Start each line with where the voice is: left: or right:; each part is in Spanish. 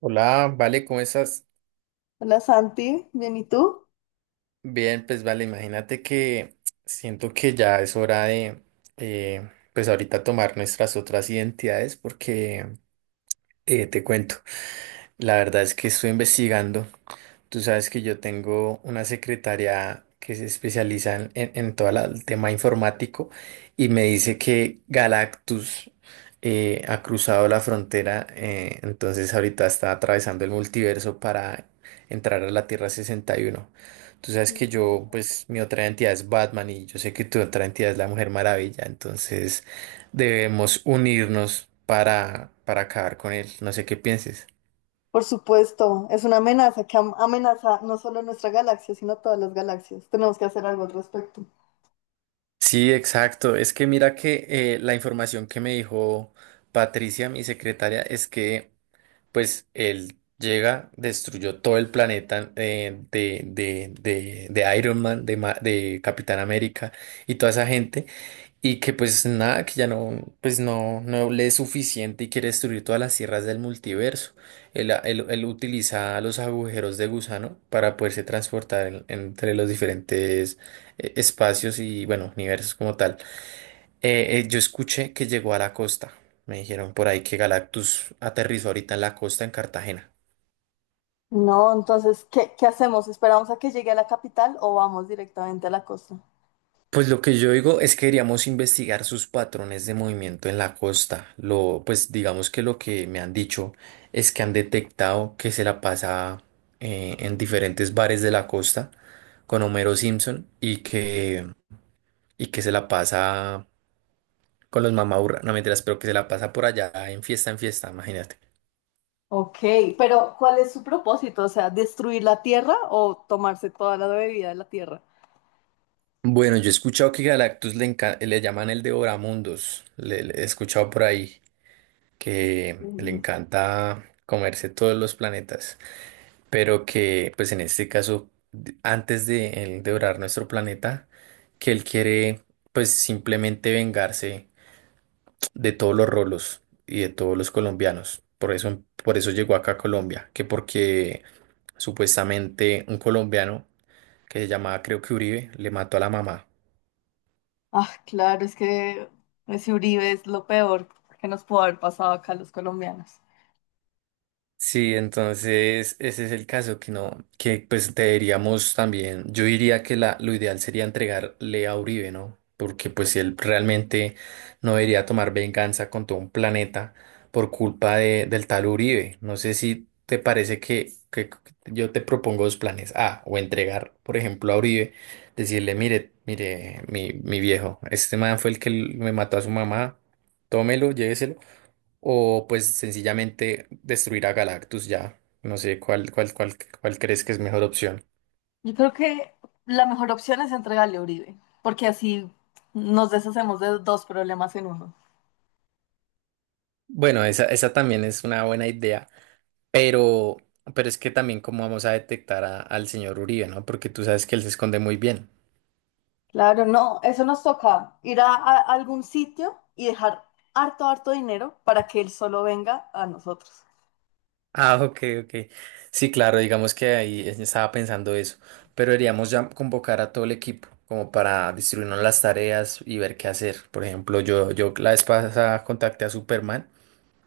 right: Hola, vale, ¿cómo estás?
left: Hola Santi, bien, ¿y tú?
right: Bien, pues vale, imagínate que siento que ya es hora de, pues ahorita tomar nuestras otras identidades porque te cuento, la verdad es que estoy investigando. Tú sabes que yo tengo una secretaria que se especializa en todo el tema informático y me dice que Galactus ha cruzado la frontera, entonces ahorita está atravesando el multiverso para entrar a la Tierra 61. Tú sabes que yo,
left: Ujú.
right: pues mi otra entidad es Batman y yo sé que tu otra entidad es la Mujer Maravilla, entonces debemos unirnos para acabar con él. No sé qué pienses.
left: Por supuesto, es una amenaza que amenaza no solo nuestra galaxia, sino todas las galaxias. Tenemos que hacer algo al respecto.
right: Sí, exacto. Es que mira que la información que me dijo Patricia, mi secretaria, es que pues él llega, destruyó todo el planeta de Iron Man, de Capitán América y toda esa gente. Y que pues nada, que ya no, pues no, no le es suficiente y quiere destruir todas las tierras del multiverso. Él utiliza los agujeros de gusano para poderse transportar entre los diferentes espacios y bueno, universos como tal. Yo escuché que llegó a la costa. Me dijeron por ahí que Galactus aterrizó ahorita en la costa en Cartagena.
left: No, entonces, ¿qué hacemos? ¿Esperamos a que llegue a la capital o vamos directamente a la costa?
right: Pues lo que yo digo es que deberíamos investigar sus patrones de movimiento en la costa. Lo, pues digamos que lo que me han dicho es que han detectado que se la pasa en diferentes bares de la costa con Homero Simpson y que se la pasa con los mamaburra. No mentiras, pero que se la pasa por allá en fiesta, imagínate.
left: Ok, pero ¿cuál es su propósito? O sea, ¿destruir la Tierra o tomarse toda la bebida de la Tierra?
right: Bueno, yo he escuchado que Galactus le llaman el Devoramundos. Le he escuchado por ahí que le
left: Mm.
right: encanta comerse todos los planetas. Pero que pues en este caso, antes de él devorar nuestro planeta, que él quiere pues simplemente vengarse de todos los rolos y de todos los colombianos. Por eso llegó acá a Colombia, que porque supuestamente un colombiano que se llamaba creo que Uribe le mató a la mamá.
left: Ah, claro, es que ese Uribe es lo peor que nos pudo haber pasado acá a los colombianos.
right: Sí, entonces ese es el caso que no, que pues deberíamos también, yo diría que la, lo ideal sería entregarle a Uribe, ¿no? Porque pues si él realmente no debería tomar venganza con todo un planeta por culpa de, del tal Uribe. No sé si te parece que yo te propongo dos planes. A, o entregar, por ejemplo, a Uribe, decirle, mire, mire, mi viejo, este man fue el que me mató a su mamá, tómelo, lléveselo o pues sencillamente destruir a Galactus ya. No sé cuál crees que es mejor opción.
left: Yo creo que la mejor opción es entregarle a Uribe, porque así nos deshacemos de dos problemas en uno.
right: Bueno, esa también es una buena idea, pero, pero es que también cómo vamos a detectar al señor Uribe, ¿no? Porque tú sabes que él se esconde muy bien.
left: Claro, no, eso nos toca ir a algún sitio y dejar harto, harto dinero para que él solo venga a nosotros.
right: Ah, ok, ok. Sí, claro, digamos que ahí estaba pensando eso, pero deberíamos ya convocar a todo el equipo como para distribuirnos las tareas y ver qué hacer. Por ejemplo, yo la vez pasada contacté a Superman.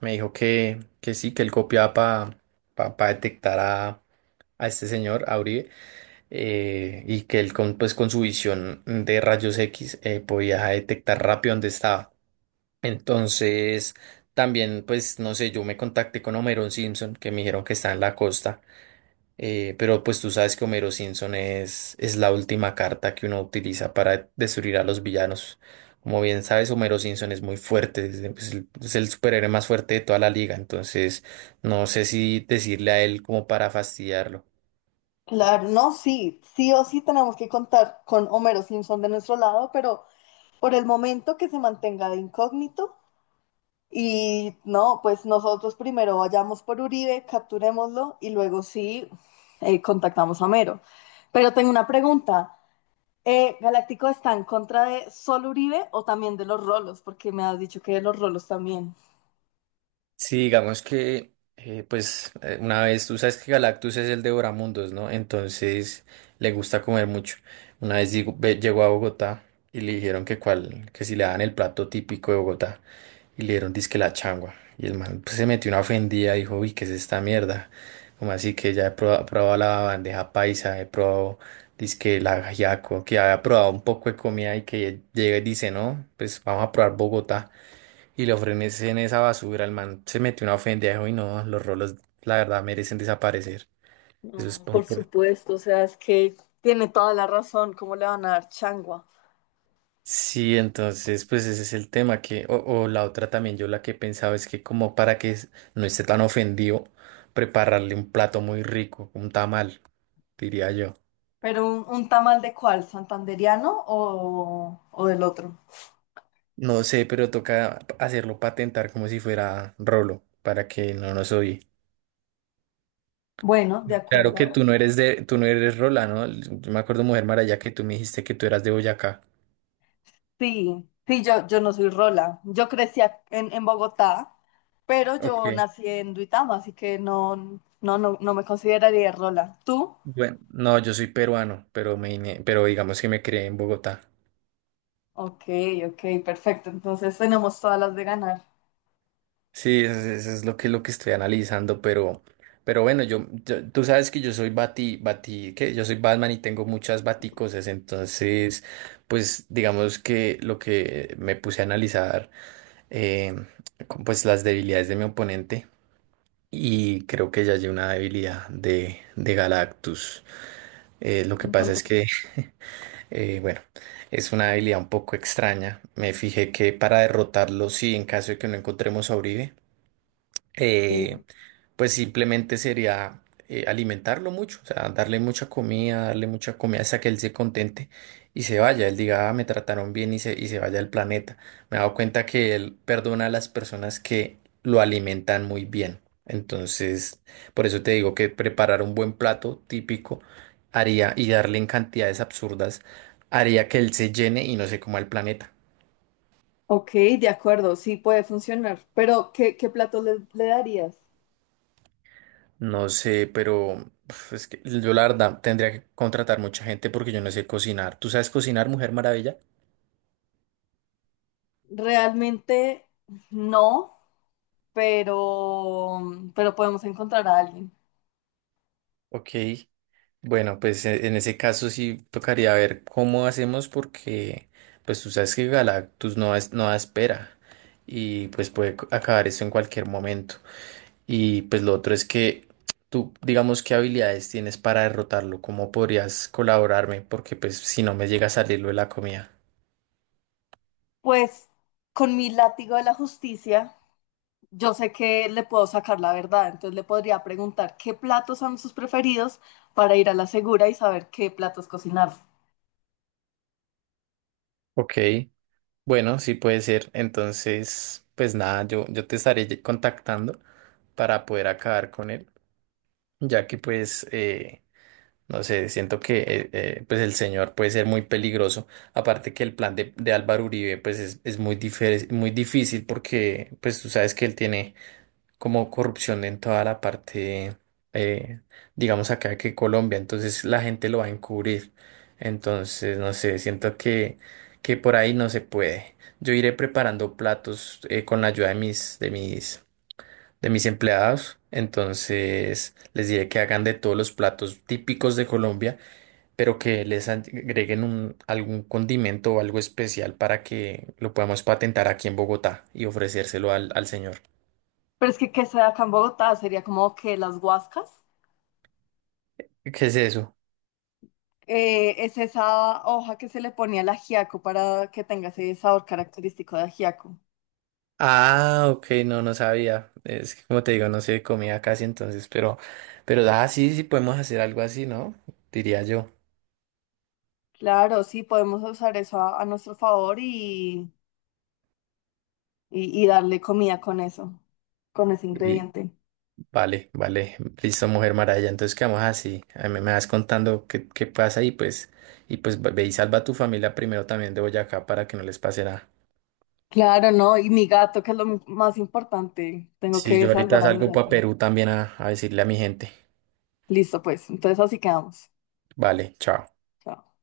right: Me dijo que sí, que él copiaba para pa detectar a este señor, a Uribe, y que él con, pues, con su visión de rayos X podía detectar rápido dónde estaba. Entonces, también, pues, no sé, yo me contacté con Homerón Simpson, que me dijeron que está en la costa. Pero pues tú sabes que Homero Simpson es la última carta que uno utiliza para destruir a los villanos. Como bien sabes, Homero Simpson es muy fuerte, es es el superhéroe más fuerte de toda la liga, entonces no sé si decirle a él como para fastidiarlo.
left: Claro, no, sí, sí o sí tenemos que contar con Homero Simpson de nuestro lado, pero por el momento que se mantenga de incógnito. Y no, pues nosotros primero vayamos por Uribe, capturémoslo y luego sí contactamos a Mero. Pero tengo una pregunta. ¿Galáctico está en contra de solo Uribe o también de los rolos? Porque me has dicho que de los rolos también.
right: Sí, digamos que, una vez, tú sabes que Galactus es el devoramundos, ¿no? Entonces le gusta comer mucho. Una vez llegó a Bogotá y le dijeron que, cuál, que si le daban el plato típico de Bogotá y le dieron disque la changua. Y el man pues, se metió una ofendida y dijo, uy, ¿qué es esta mierda? Como así que ya probado, la bandeja paisa, he probado disque el ajiaco, que había probado un poco de comida y que llega y dice, no, pues vamos a probar Bogotá. Y le ofrecen esa basura, el man se metió una ofendejo y no, los rolos, la verdad, merecen desaparecer. Eso es
left: No, por
right: por...
left: supuesto, o sea, es que tiene toda la razón, ¿cómo le van a dar changua?
right: Sí, entonces, pues ese es el tema que, o la otra también, yo la que pensaba es que como para que no esté tan ofendido, prepararle un plato muy rico, un tamal, diría yo.
left: Pero un tamal de cuál, ¿santanderiano o del otro?
right: No sé, pero toca hacerlo patentar como si fuera rolo, para que no nos oye.
left: Bueno, de
right: Claro
left: acuerdo.
right: que tú no eres de, tú no eres rola, ¿no? Yo me acuerdo, Mujer Maraya, que tú me dijiste que tú eras de Boyacá.
left: Sí, sí, yo no soy rola. En Bogotá, pero yo
right: Ok.
left: nací en Duitama, así que no me consideraría rola. ¿Tú?
right: Bueno, no, yo soy peruano, pero pero digamos que me crié en Bogotá.
left: Ok, ok, perfecto. Entonces tenemos todas las de ganar.
right: Sí, eso es lo que estoy analizando, pero bueno, tú sabes que yo soy que yo soy Batman y tengo muchas baticosas, entonces, pues digamos que lo que me puse a analizar, eh, con, pues las debilidades de mi oponente y creo que ya hay una debilidad de Galactus. Lo que
left: Un
right: pasa es que bueno, es una habilidad un poco extraña. Me fijé que para derrotarlo, sí, en caso de que no encontremos a Uribe, eh,
left: sí.
right: pues simplemente sería alimentarlo mucho, o sea, darle mucha comida hasta que él se contente y se vaya, él diga, "Ah, me trataron bien y se vaya al planeta. Me he dado cuenta que él perdona a las personas que lo alimentan muy bien. Entonces, por eso te digo que preparar un buen plato típico haría y darle en cantidades absurdas haría que él se llene y no se coma el planeta.
left: Ok, de acuerdo, sí puede funcionar. Pero, ¿qué plato le, le darías?
right: No sé, pero uf, es que yo la verdad tendría que contratar mucha gente porque yo no sé cocinar. ¿Tú sabes cocinar, Mujer Maravilla?
left: Realmente no, pero, pero podemos encontrar a alguien.
right: Ok, bueno, pues en ese caso sí tocaría ver cómo hacemos porque pues tú sabes que Galactus no, es, no da espera y pues puede acabar esto en cualquier momento. Y pues lo otro es que tú digamos qué habilidades tienes para derrotarlo, cómo podrías colaborarme porque pues si no me llega a salir lo de la comida.
left: Pues con mi látigo de la justicia, yo sé que le puedo sacar la verdad, entonces le podría preguntar qué platos son sus preferidos para ir a la segura y saber qué platos cocinar.
right: Ok. Bueno, sí puede ser. Entonces, pues nada, yo te estaré contactando para poder acabar con él, ya que pues, no sé, siento que pues el señor puede ser muy peligroso. Aparte que el plan de Álvaro Uribe pues es muy, muy difícil porque pues tú sabes que él tiene como corrupción en toda la parte, eh, digamos acá que Colombia, entonces la gente lo va a encubrir. Entonces, no sé, siento que por ahí no se puede. Yo iré preparando platos con la ayuda de de mis empleados. Entonces, les diré que hagan de todos los platos típicos de Colombia, pero que les agreguen un, algún condimento o algo especial para que lo podamos patentar aquí en Bogotá y ofrecérselo al, al señor.
left: Pero es que sea acá en Bogotá sería como que las guascas.
right: ¿Qué es eso?
left: Es esa hoja que se le pone al ajiaco para que tenga ese sabor característico de ajiaco.
right: Ah, ok, no, no sabía. Es que como te digo, no se comía casi entonces, pero ah, sí, sí podemos hacer algo así, ¿no? Diría yo.
left: Claro, sí, podemos usar eso a nuestro favor y, y darle comida con eso, con ese
right: Y,
left: ingrediente.
right: vale, vale, listo, Mujer Maravilla. Entonces quedamos así. A mí me vas contando qué, qué pasa y pues ve ve y salva a tu familia primero también de Boyacá para que no les pase nada.
left: Claro, no, y mi gato, que es lo más importante. Tengo
right: Sí,
left: que
right: yo ahorita
left: salvar a mi
right: salgo
left: gato.
right: para Perú también a decirle a mi gente.
left: Listo, pues. Entonces así quedamos.
right: Vale, chao.
left: Chao.